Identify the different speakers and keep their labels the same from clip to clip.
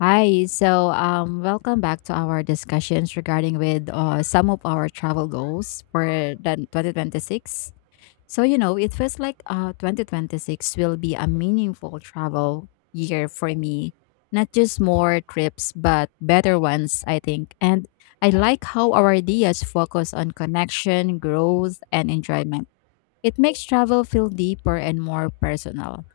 Speaker 1: Hi, welcome back to our discussions regarding with some of our travel goals for the 2026. So it feels like 2026 will be a meaningful travel year for me. Not just more trips, but better ones, I think. And I like how our ideas focus on connection, growth, and enjoyment. It makes travel feel deeper and more personal.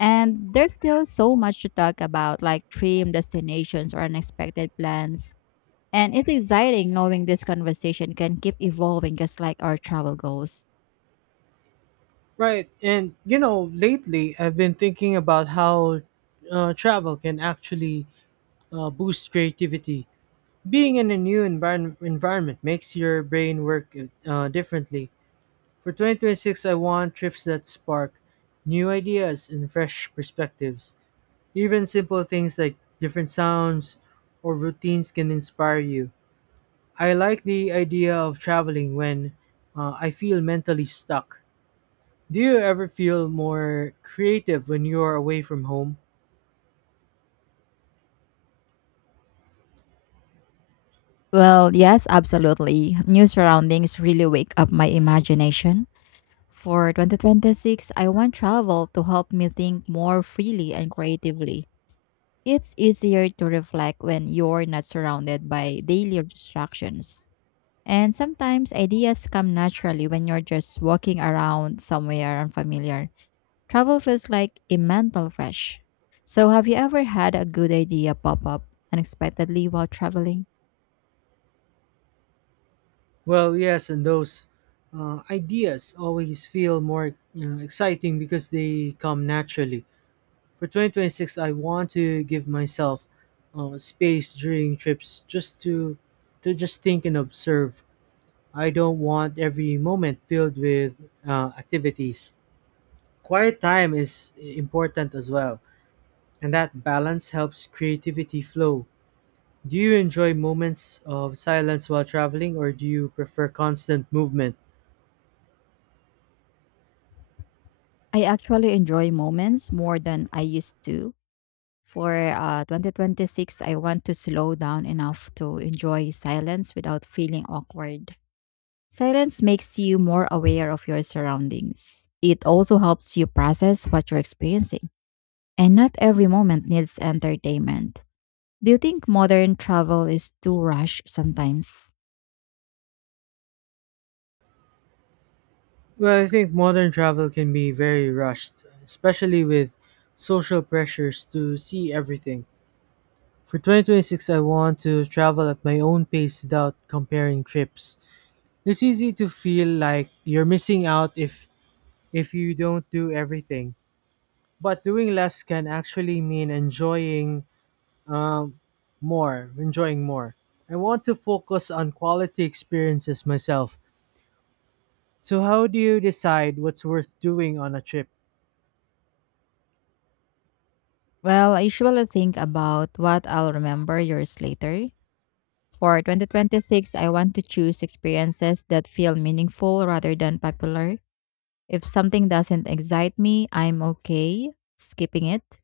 Speaker 1: And there's still so much to talk about, like dream destinations or unexpected plans. And it's exciting knowing this conversation can keep evolving just like our travel goals.
Speaker 2: Right. And lately I've been thinking about how travel can actually boost creativity. Being in a new environment makes your brain work differently. For 2026, I want trips that spark new ideas and fresh perspectives. Even simple things like different sounds or routines can inspire you. I like the idea of traveling when I feel mentally stuck. Do you ever feel more creative when you are away from home?
Speaker 1: Well, yes, absolutely. New surroundings really wake up my imagination. For 2026, I want travel to help me think more freely and creatively. It's easier to reflect when you're not surrounded by daily distractions. And sometimes ideas come naturally when you're just walking around somewhere unfamiliar. Travel feels like a mental fresh. So, have you ever had a good idea pop up unexpectedly while traveling?
Speaker 2: Well, yes, and those ideas always feel more, exciting because they come naturally. For 2026, I want to give myself space during trips just to just think and observe. I don't want every moment filled with activities. Quiet time is important as well, and that balance helps creativity flow. Do you enjoy moments of silence while traveling, or do you prefer constant movement?
Speaker 1: I actually enjoy moments more than I used to. For 2026, I want to slow down enough to enjoy silence without feeling awkward. Silence makes you more aware of your surroundings. It also helps you process what you're experiencing. And not every moment needs entertainment. Do you think modern travel is too rushed sometimes?
Speaker 2: Well, I think modern travel can be very rushed, especially with social pressures to see everything. For 2026, I want to travel at my own pace without comparing trips. It's easy to feel like you're missing out if you don't do everything. But doing less can actually mean enjoying um, more, enjoying more. I want to focus on quality experiences myself. So, how do you decide what's worth doing on a trip?
Speaker 1: Well, I usually think about what I'll remember years later. For 2026, I want to choose experiences that feel meaningful rather than popular. If something doesn't excite me, I'm okay skipping it.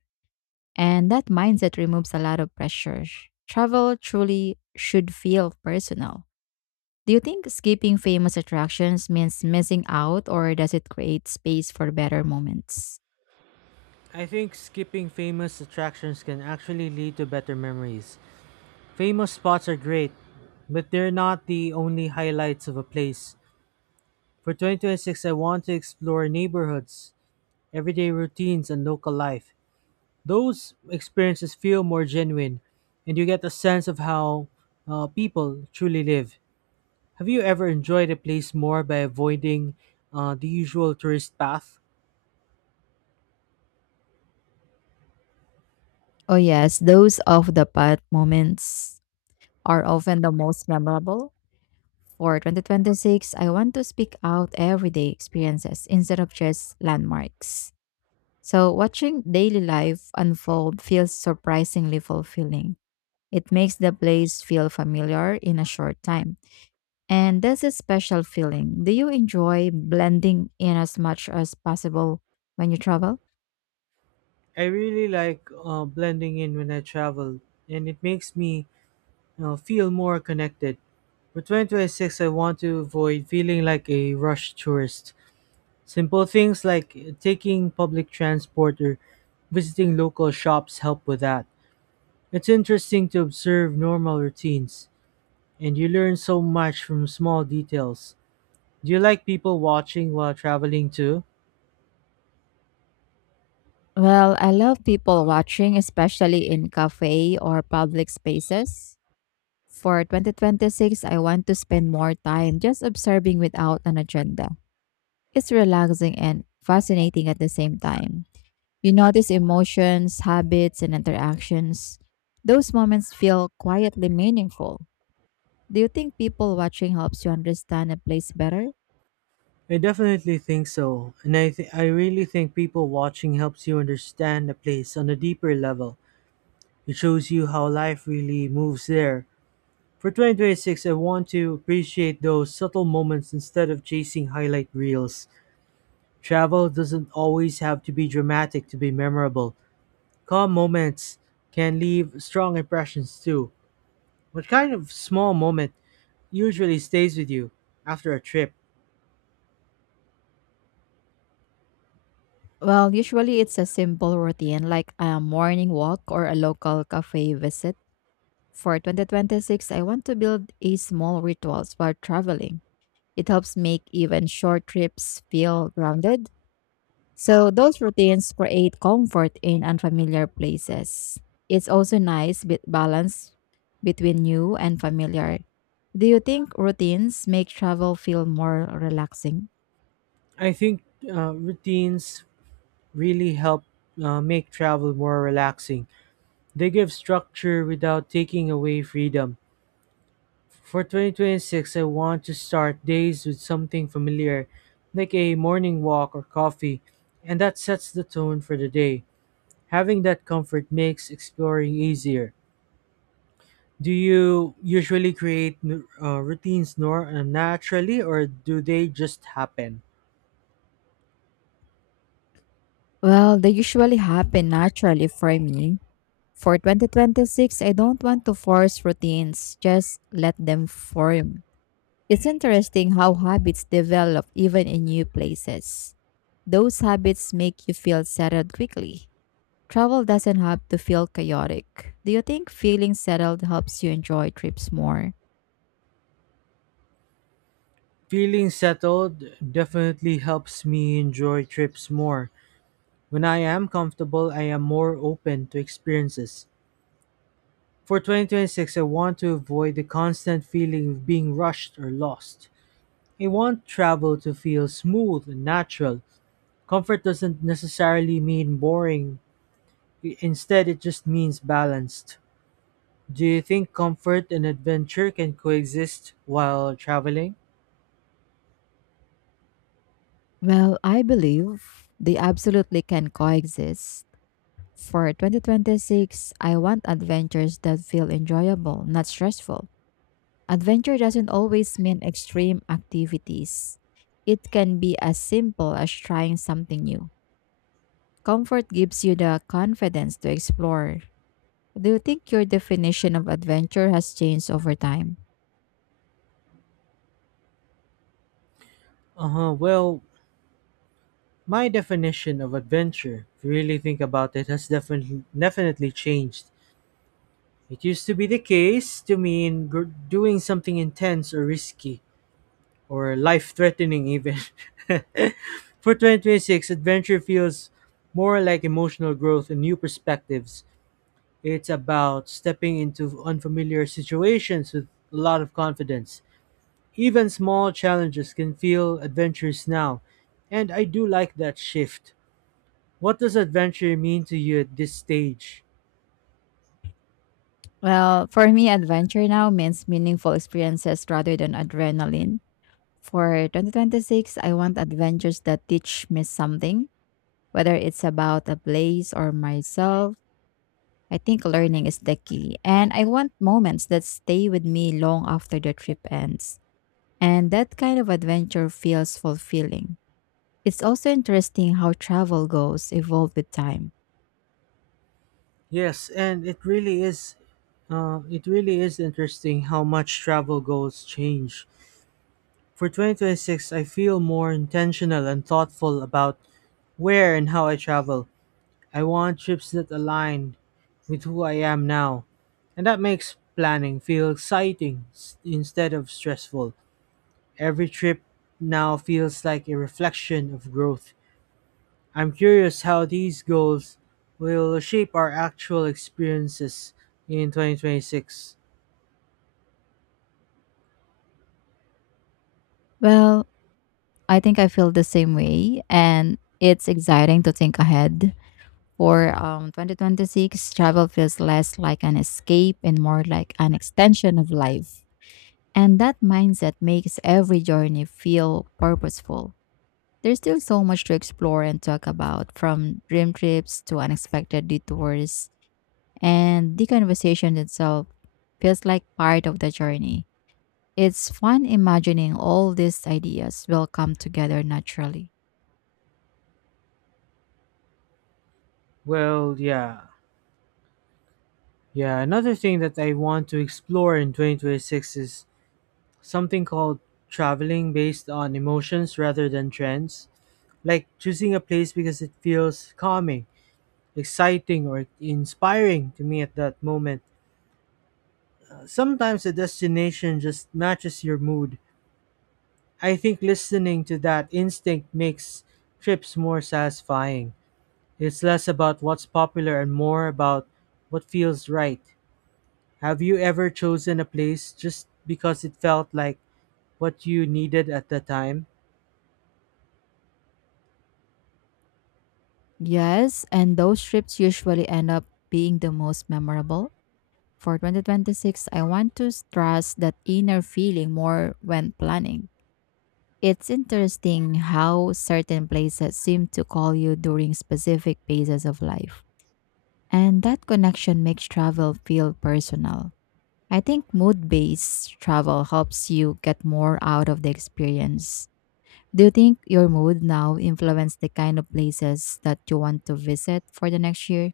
Speaker 1: And that mindset removes a lot of pressure. Travel truly should feel personal. Do you think skipping famous attractions means missing out or does it create space for better moments?
Speaker 2: I think skipping famous attractions can actually lead to better memories. Famous spots are great, but they're not the only highlights of a place. For 2026, I want to explore neighborhoods, everyday routines, and local life. Those experiences feel more genuine, and you get a sense of how people truly live. Have you ever enjoyed a place more by avoiding the usual tourist path?
Speaker 1: Oh, yes, those off the path moments are often the most memorable. For 2026, I want to speak out everyday experiences instead of just landmarks. So, watching daily life unfold feels surprisingly fulfilling. It makes the place feel familiar in a short time. And that's a special feeling. Do you enjoy blending in as much as possible when you travel?
Speaker 2: I really like blending in when I travel, and it makes me feel more connected. For 2026, I want to avoid feeling like a rush tourist. Simple things like taking public transport or visiting local shops help with that. It's interesting to observe normal routines, and you learn so much from small details. Do you like people watching while traveling too?
Speaker 1: Well, I love people watching, especially in cafe or public spaces. For 2026, I want to spend more time just observing without an agenda. It's relaxing and fascinating at the same time. You notice emotions, habits, and interactions. Those moments feel quietly meaningful. Do you think people watching helps you understand a place better?
Speaker 2: I definitely think so, and I really think people watching helps you understand the place on a deeper level. It shows you how life really moves there. For 2026, I want to appreciate those subtle moments instead of chasing highlight reels. Travel doesn't always have to be dramatic to be memorable. Calm moments can leave strong impressions too. What kind of small moment usually stays with you after a trip?
Speaker 1: Well, usually it's a simple routine like a morning walk or a local cafe visit. For 2026, I want to build a small rituals while traveling. It helps make even short trips feel grounded. So those routines create comfort in unfamiliar places. It's also nice bit balance between new and familiar. Do you think routines make travel feel more relaxing?
Speaker 2: I think routines really help make travel more relaxing. They give structure without taking away freedom. For 2026, I want to start days with something familiar, like a morning walk or coffee, and that sets the tone for the day. Having that comfort makes exploring easier. Do you usually create routines naturally, or do they just happen?
Speaker 1: Well, they usually happen naturally for me. For 2026, I don't want to force routines, just let them form. It's interesting how habits develop even in new places. Those habits make you feel settled quickly. Travel doesn't have to feel chaotic. Do you think feeling settled helps you enjoy trips more?
Speaker 2: Feeling settled definitely helps me enjoy trips more. When I am comfortable, I am more open to experiences. For 2026, I want to avoid the constant feeling of being rushed or lost. I want travel to feel smooth and natural. Comfort doesn't necessarily mean boring; instead, it just means balanced. Do you think comfort and adventure can coexist while traveling?
Speaker 1: Well, I believe they absolutely can coexist. For 2026, I want adventures that feel enjoyable, not stressful. Adventure doesn't always mean extreme activities. It can be as simple as trying something new. Comfort gives you the confidence to explore. Do you think your definition of adventure has changed over time?
Speaker 2: Uh huh. Well, my definition of adventure, if you really think about it, has definitely changed. It used to be the case to mean doing something intense or risky, or life threatening, even. For 2026, adventure feels more like emotional growth and new perspectives. It's about stepping into unfamiliar situations with a lot of confidence. Even small challenges can feel adventurous now, and I do like that shift. What does adventure mean to you at this stage?
Speaker 1: Well, for me, adventure now means meaningful experiences rather than adrenaline. For 2026, I want adventures that teach me something, whether it's about a place or myself. I think learning is the key, and I want moments that stay with me long after the trip ends. And that kind of adventure feels fulfilling. It's also interesting how travel goals evolve with time.
Speaker 2: Yes, and it really is interesting how much travel goals change. For 2026, I feel more intentional and thoughtful about where and how I travel. I want trips that align with who I am now, and that makes planning feel instead of stressful. Every trip now feels like a reflection of growth. I'm curious how these goals will shape our actual experiences in 2026.
Speaker 1: Well, I think I feel the same way, and it's exciting to think ahead. For 2026, travel feels less like an escape and more like an extension of life. And that mindset makes every journey feel purposeful. There's still so much to explore and talk about, from dream trips to unexpected detours, and the conversation itself feels like part of the journey. It's fun imagining all these ideas will come together naturally.
Speaker 2: Well, yeah. Yeah, Another thing that I want to explore in 2026 is something called traveling based on emotions rather than trends. Like choosing a place because it feels calming, exciting, or inspiring to me at that moment. Sometimes a destination just matches your mood. I think listening to that instinct makes trips more satisfying. It's less about what's popular and more about what feels right. Have you ever chosen a place just because it felt like what you needed at the time?
Speaker 1: Yes, and those trips usually end up being the most memorable. For 2026, I want to stress that inner feeling more when planning. It's interesting how certain places seem to call you during specific phases of life. And that connection makes travel feel personal. I think mood based travel helps you get more out of the experience. Do you think your mood now influences the kind of places that you want to visit for the next year?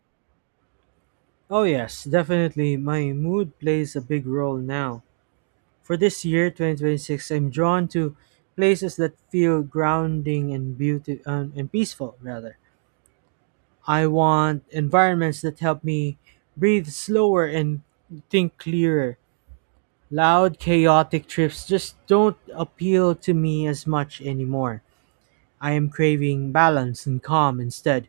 Speaker 2: Oh, yes, definitely. My mood plays a big role now. For this year, 2026, I'm drawn to places that feel grounding and beauty and peaceful, rather. I want environments that help me breathe slower and think clearer. Loud, chaotic trips just don't appeal to me as much anymore. I am craving balance and calm instead.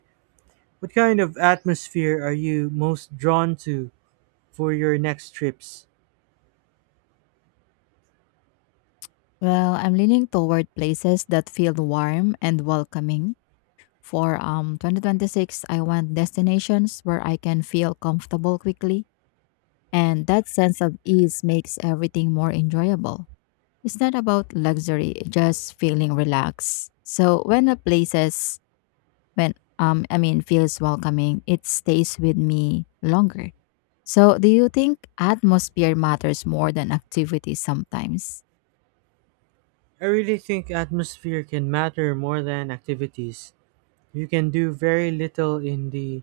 Speaker 2: What kind of atmosphere are you most drawn to for your next trips?
Speaker 1: Well, I'm leaning toward places that feel warm and welcoming. For 2026, I want destinations where I can feel comfortable quickly. And that sense of ease makes everything more enjoyable. It's not about luxury, it's just feeling relaxed. So when a places when I mean feels welcoming, it stays with me longer. So do you think atmosphere matters more than activity sometimes?
Speaker 2: I really think atmosphere can matter more than activities. You can do very little in the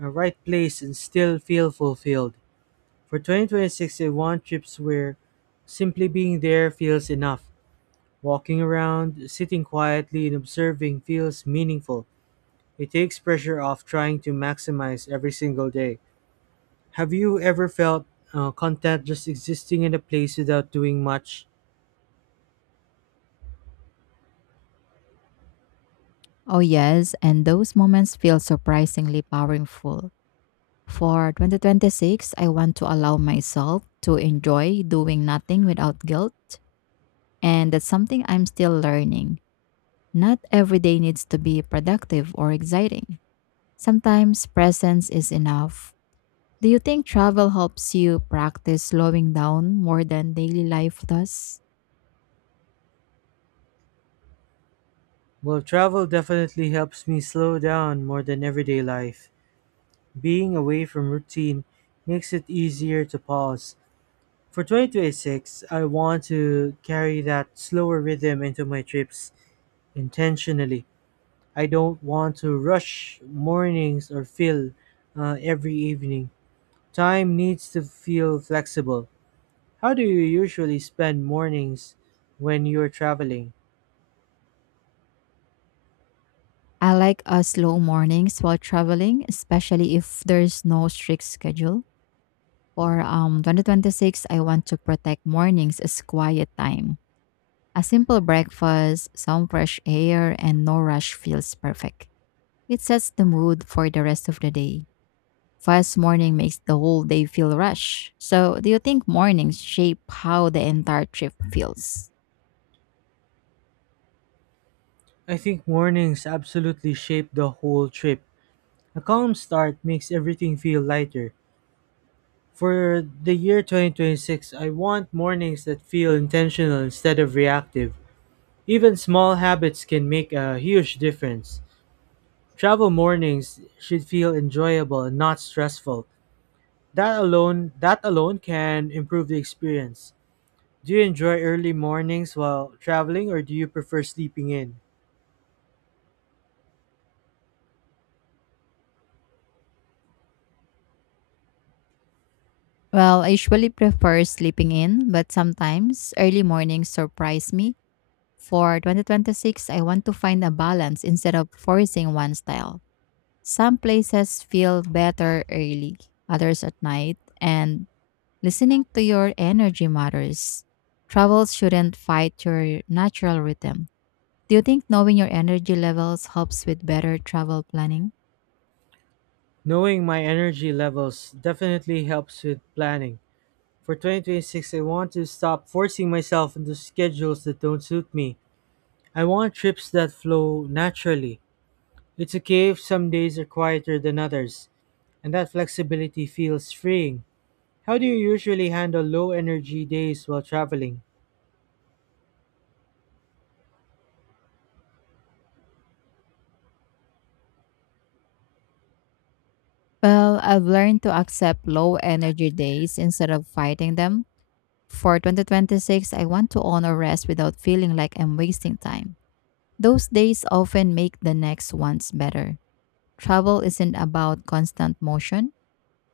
Speaker 2: right place and still feel fulfilled. For 2026, I want trips where simply being there feels enough. Walking around, sitting quietly, and observing feels meaningful. It takes pressure off trying to maximize every single day. Have you ever felt content just existing in a place without doing much?
Speaker 1: Oh yes, and those moments feel surprisingly powerful. For 2026, I want to allow myself to enjoy doing nothing without guilt. And that's something I'm still learning. Not every day needs to be productive or exciting. Sometimes presence is enough. Do you think travel helps you practice slowing down more than daily life does?
Speaker 2: Well, travel definitely helps me slow down more than everyday life. Being away from routine makes it easier to pause. For 2026, I want to carry that slower rhythm into my trips intentionally. I don't want to rush mornings or fill every evening. Time needs to feel flexible. How do you usually spend mornings when you're traveling?
Speaker 1: I like slow mornings while traveling, especially if there's no strict schedule. For 2026, I want to protect mornings as quiet time. A simple breakfast, some fresh air, and no rush feels perfect. It sets the mood for the rest of the day. Fast morning makes the whole day feel rushed. So, do you think mornings shape how the entire trip feels?
Speaker 2: I think mornings absolutely shape the whole trip. A calm start makes everything feel lighter. For the year 2026, I want mornings that feel intentional instead of reactive. Even small habits can make a huge difference. Travel mornings should feel enjoyable and not stressful. That alone can improve the experience. Do you enjoy early mornings while traveling, or do you prefer sleeping in?
Speaker 1: Well, I usually prefer sleeping in, but sometimes early mornings surprise me. For 2026, I want to find a balance instead of forcing one style. Some places feel better early, others at night, and listening to your energy matters. Travel shouldn't fight your natural rhythm. Do you think knowing your energy levels helps with better travel planning?
Speaker 2: Knowing my energy levels definitely helps with planning. For 2026, I want to stop forcing myself into schedules that don't suit me. I want trips that flow naturally. It's okay if some days are quieter than others, and that flexibility feels freeing. How do you usually handle low energy days while traveling?
Speaker 1: Well, I've learned to accept low energy days instead of fighting them. For 2026, I want to honor rest without feeling like I'm wasting time. Those days often make the next ones better. Travel isn't about constant motion,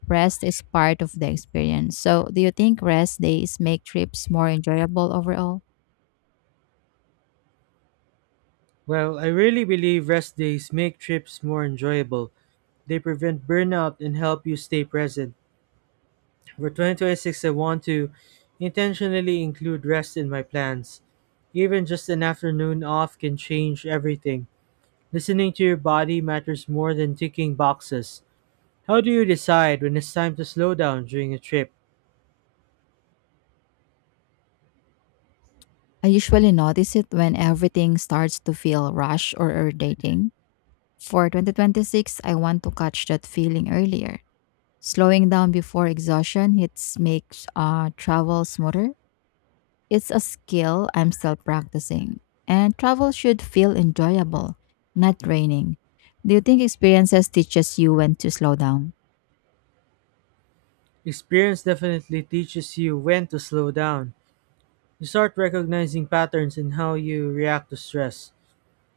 Speaker 1: rest is part of the experience. So, do you think rest days make trips more enjoyable overall?
Speaker 2: Well, I really believe rest days make trips more enjoyable. They prevent burnout and help you stay present. For 2026, I want to intentionally include rest in my plans. Even just an afternoon off can change everything. Listening to your body matters more than ticking boxes. How do you decide when it's time to slow down during a trip?
Speaker 1: I usually notice it when everything starts to feel rushed or irritating. For 2026, I want to catch that feeling earlier. Slowing down before exhaustion hits makes travel smoother. It's a skill I'm still practicing. And travel should feel enjoyable, not draining. Do you think experiences teaches you when to slow down?
Speaker 2: Experience definitely teaches you when to slow down. You start recognizing patterns in how you react to stress.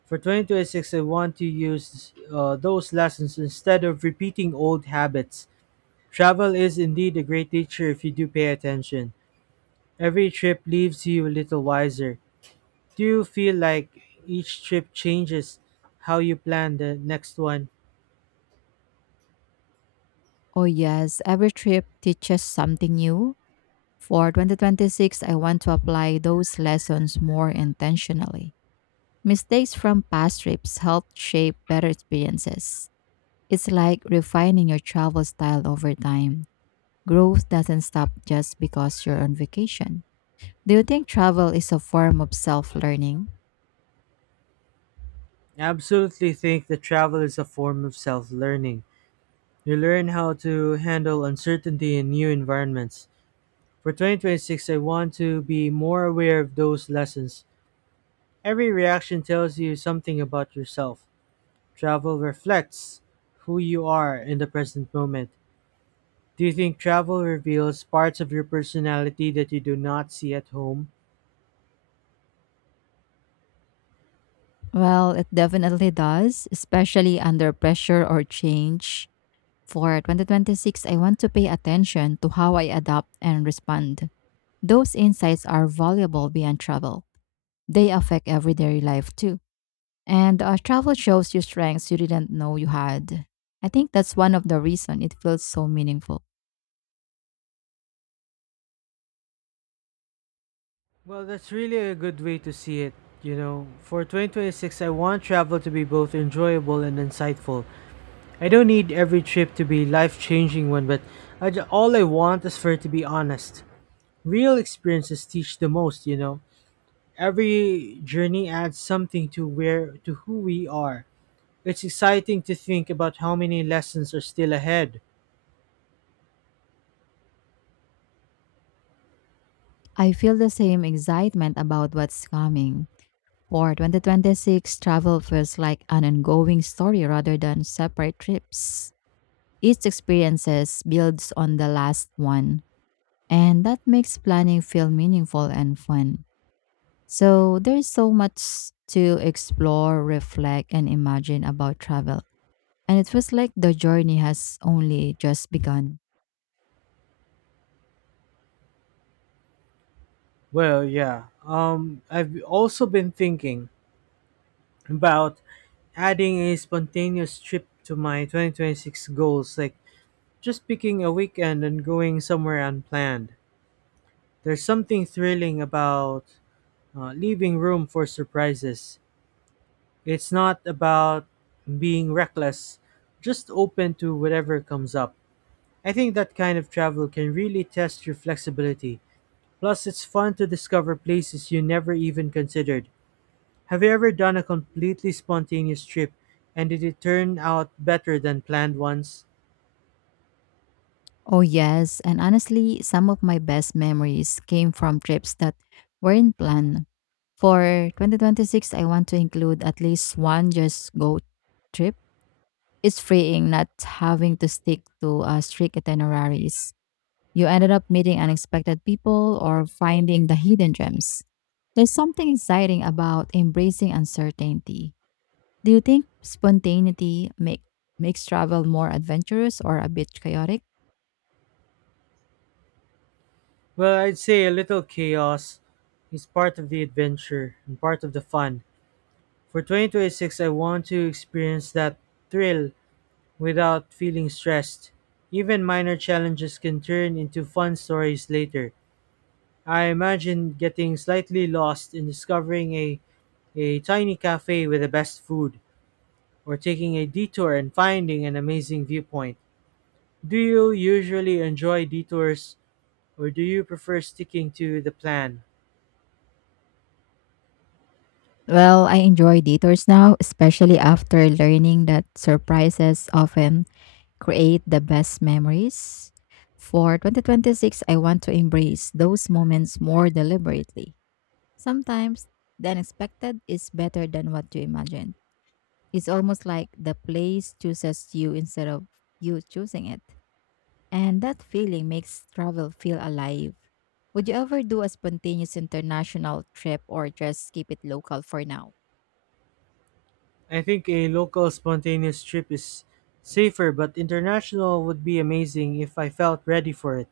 Speaker 2: For 2026, I want to use those lessons instead of repeating old habits. Travel is indeed a great teacher if you do pay attention. Every trip leaves you a little wiser. Do you feel like each trip changes how you plan the next one?
Speaker 1: Oh yes, every trip teaches something new. For 2026, I want to apply those lessons more intentionally. Mistakes from past trips help shape better experiences. It's like refining your travel style over time. Growth doesn't stop just because you're on vacation. Do you think travel is a form of self learning?
Speaker 2: I absolutely think that travel is a form of self learning. You learn how to handle uncertainty in new environments. For 2026, I want to be more aware of those lessons. Every reaction tells you something about yourself. Travel reflects who you are in the present moment. Do you think travel reveals parts of your personality that you do not see at home?
Speaker 1: Well, it definitely does, especially under pressure or change. For 2026, I want to pay attention to how I adapt and respond. Those insights are valuable beyond travel, they affect everyday life too. And travel shows you strengths you didn't know you had. I think that's one of the reasons it feels so meaningful.
Speaker 2: Well, that's really a good way to see it. You know, for 2026, I want travel to be both enjoyable and insightful. I don't need every trip to be life changing one, but all I want is for it to be honest. Real experiences teach the most, you know. Every journey adds something to where to who we are. It's exciting to think about how many lessons are still ahead.
Speaker 1: I feel the same excitement about what's coming. For 2026, travel feels like an ongoing story rather than separate trips. Each experiences builds on the last one, and that makes planning feel meaningful and fun. So there's so much to explore, reflect, and imagine about travel, and it feels like the journey has only just begun.
Speaker 2: Well, yeah. I've also been thinking about adding a spontaneous trip to my 2026 goals, like just picking a weekend and going somewhere unplanned. There's something thrilling about leaving room for surprises. It's not about being reckless, just open to whatever comes up. I think that kind of travel can really test your flexibility. Plus, it's fun to discover places you never even considered. Have you ever done a completely spontaneous trip, and did it turn out better than planned ones?
Speaker 1: Oh, yes, and honestly, some of my best memories came from trips that weren't planned. For 2026, I want to include at least one just go trip. It's freeing not having to stick to strict itineraries. You ended up meeting unexpected people or finding the hidden gems. There's something exciting about embracing uncertainty. Do you think spontaneity makes travel more adventurous or a bit chaotic?
Speaker 2: Well, I'd say a little chaos is part of the adventure and part of the fun. For 2026, I want to experience that thrill without feeling stressed. Even minor challenges can turn into fun stories later. I imagine getting slightly lost in a tiny cafe with the best food, or taking a detour and finding an amazing viewpoint. Do you usually enjoy detours, or do you prefer sticking to the plan?
Speaker 1: Well, I enjoy detours now, especially after learning that surprises often create the best memories. For 2026, I want to embrace those moments more deliberately. Sometimes the unexpected is better than what you imagine. It's almost like the place chooses you instead of you choosing it. And that feeling makes travel feel alive. Would you ever do a spontaneous international trip or just keep it local for now?
Speaker 2: I think a local spontaneous trip is safer, but international would be amazing if I felt ready for it.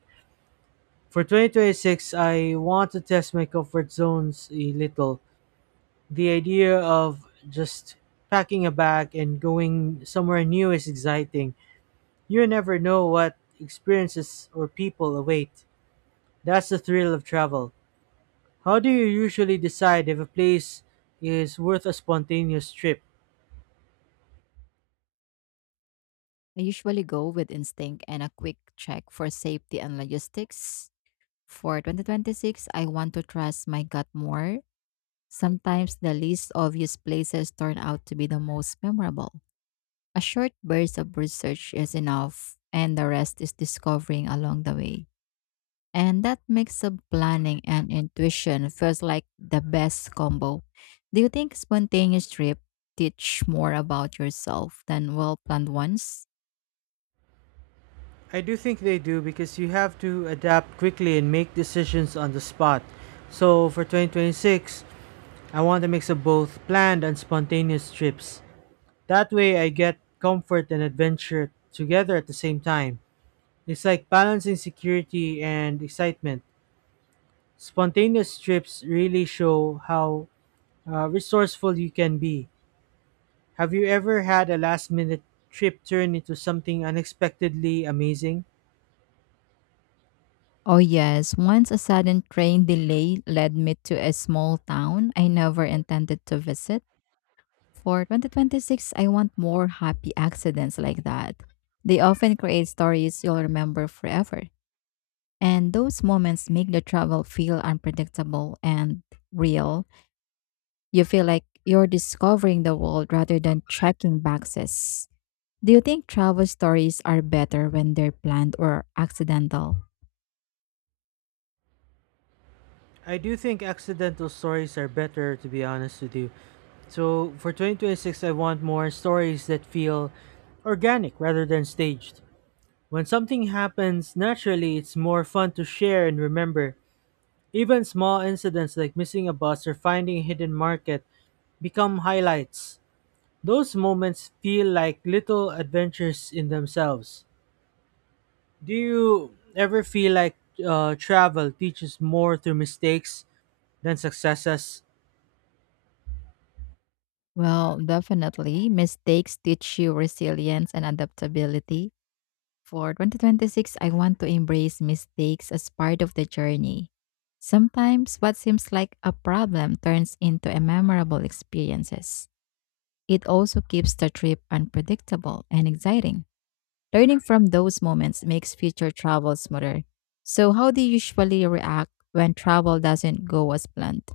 Speaker 2: For 2026, I want to test my comfort zones a little. The idea of just packing a bag and going somewhere new is exciting. You never know what experiences or people await. That's the thrill of travel. How do you usually decide if a place is worth a spontaneous trip?
Speaker 1: I usually go with instinct and a quick check for safety and logistics. For 2026, I want to trust my gut more. Sometimes the least obvious places turn out to be the most memorable. A short burst of research is enough, and the rest is discovering along the way. And that mix of planning and intuition feels like the best combo. Do you think spontaneous trips teach more about yourself than well planned ones?
Speaker 2: I do think they do, because you have to adapt quickly and make decisions on the spot. So for 2026, I want a mix of both planned and spontaneous trips. That way, I get comfort and adventure together at the same time. It's like balancing security and excitement. Spontaneous trips really show how resourceful you can be. Have you ever had a last minute trip turn into something unexpectedly amazing?
Speaker 1: Oh, yes. Once a sudden train delay led me to a small town I never intended to visit. For 2026, I want more happy accidents like that. They often create stories you'll remember forever. And those moments make the travel feel unpredictable and real. You feel like you're discovering the world rather than checking boxes. Do you think travel stories are better when they're planned or accidental?
Speaker 2: I do think accidental stories are better, to be honest with you. So for 2026, I want more stories that feel organic rather than staged. When something happens naturally, it's more fun to share and remember. Even small incidents like missing a bus or finding a hidden market become highlights. Those moments feel like little adventures in themselves. Do you ever feel like travel teaches more through mistakes than successes?
Speaker 1: Well, definitely. Mistakes teach you resilience and adaptability. For 2026, I want to embrace mistakes as part of the journey. Sometimes what seems like a problem turns into a memorable experiences. It also keeps the trip unpredictable and exciting. Learning from those moments makes future travel smoother. So, how do you usually react when travel doesn't go as planned?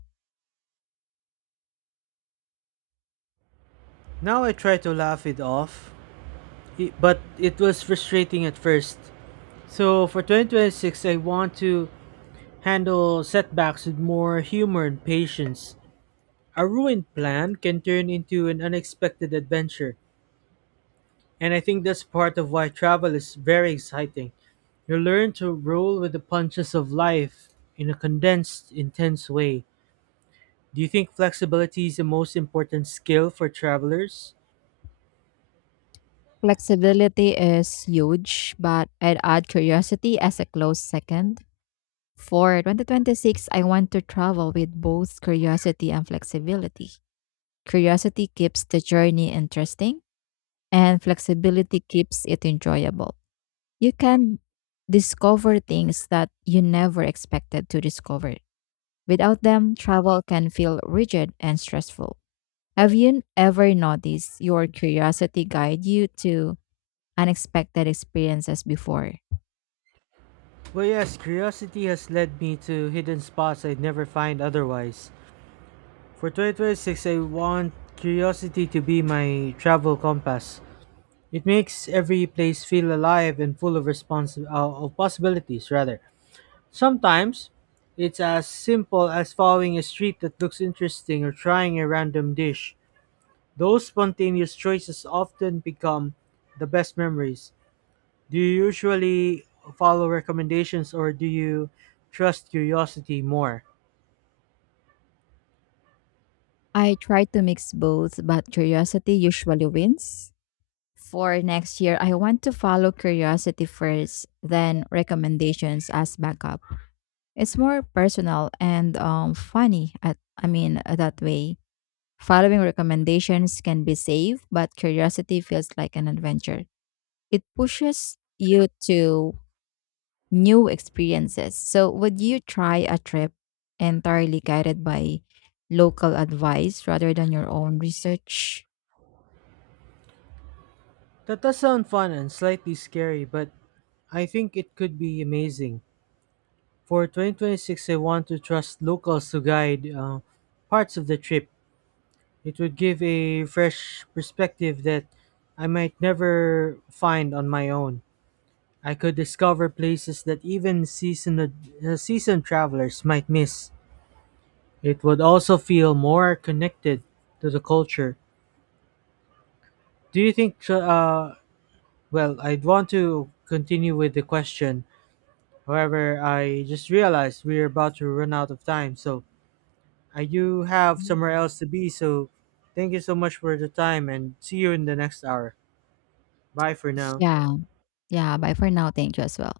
Speaker 2: Now I try to laugh it off, but it was frustrating at first. So for 2026, I want to handle setbacks with more humor and patience. A ruined plan can turn into an unexpected adventure, and I think that's part of why travel is very exciting. You learn to roll with the punches of life in a condensed, intense way. Do you think flexibility is the most important skill for travelers?
Speaker 1: Flexibility is huge, but I'd add curiosity as a close second. For 2026, I want to travel with both curiosity and flexibility. Curiosity keeps the journey interesting, and flexibility keeps it enjoyable. You can discover things that you never expected to discover. Without them, travel can feel rigid and stressful. Have you ever noticed your curiosity guide you to unexpected experiences before?
Speaker 2: Well, yes, curiosity has led me to hidden spots I'd never find otherwise. For 2026, I want curiosity to be my travel compass. It makes every place feel alive and full of of possibilities, rather. Sometimes it's as simple as following a street that looks interesting or trying a random dish. Those spontaneous choices often become the best memories. Do you usually follow recommendations, or do you trust curiosity more?
Speaker 1: I try to mix both, but curiosity usually wins. For next year, I want to follow curiosity first, then recommendations as backup. It's more personal and funny. That way. Following recommendations can be safe, but curiosity feels like an adventure. It pushes you to new experiences. So, would you try a trip entirely guided by local advice rather than your own research?
Speaker 2: That does sound fun and slightly scary, but I think it could be amazing. For 2026, I want to trust locals to guide parts of the trip. It would give a fresh perspective that I might never find on my own. I could discover places that seasoned travelers might miss. It would also feel more connected to the culture. Do you think, well, I'd want to continue with the question. However, I just realized we're about to run out of time, so I do have
Speaker 1: Mhm.
Speaker 2: somewhere else to be, so thank you so much for the time, and see you in the next hour. Bye for now.
Speaker 1: Yeah. Yeah. Bye for now. Thank you as well.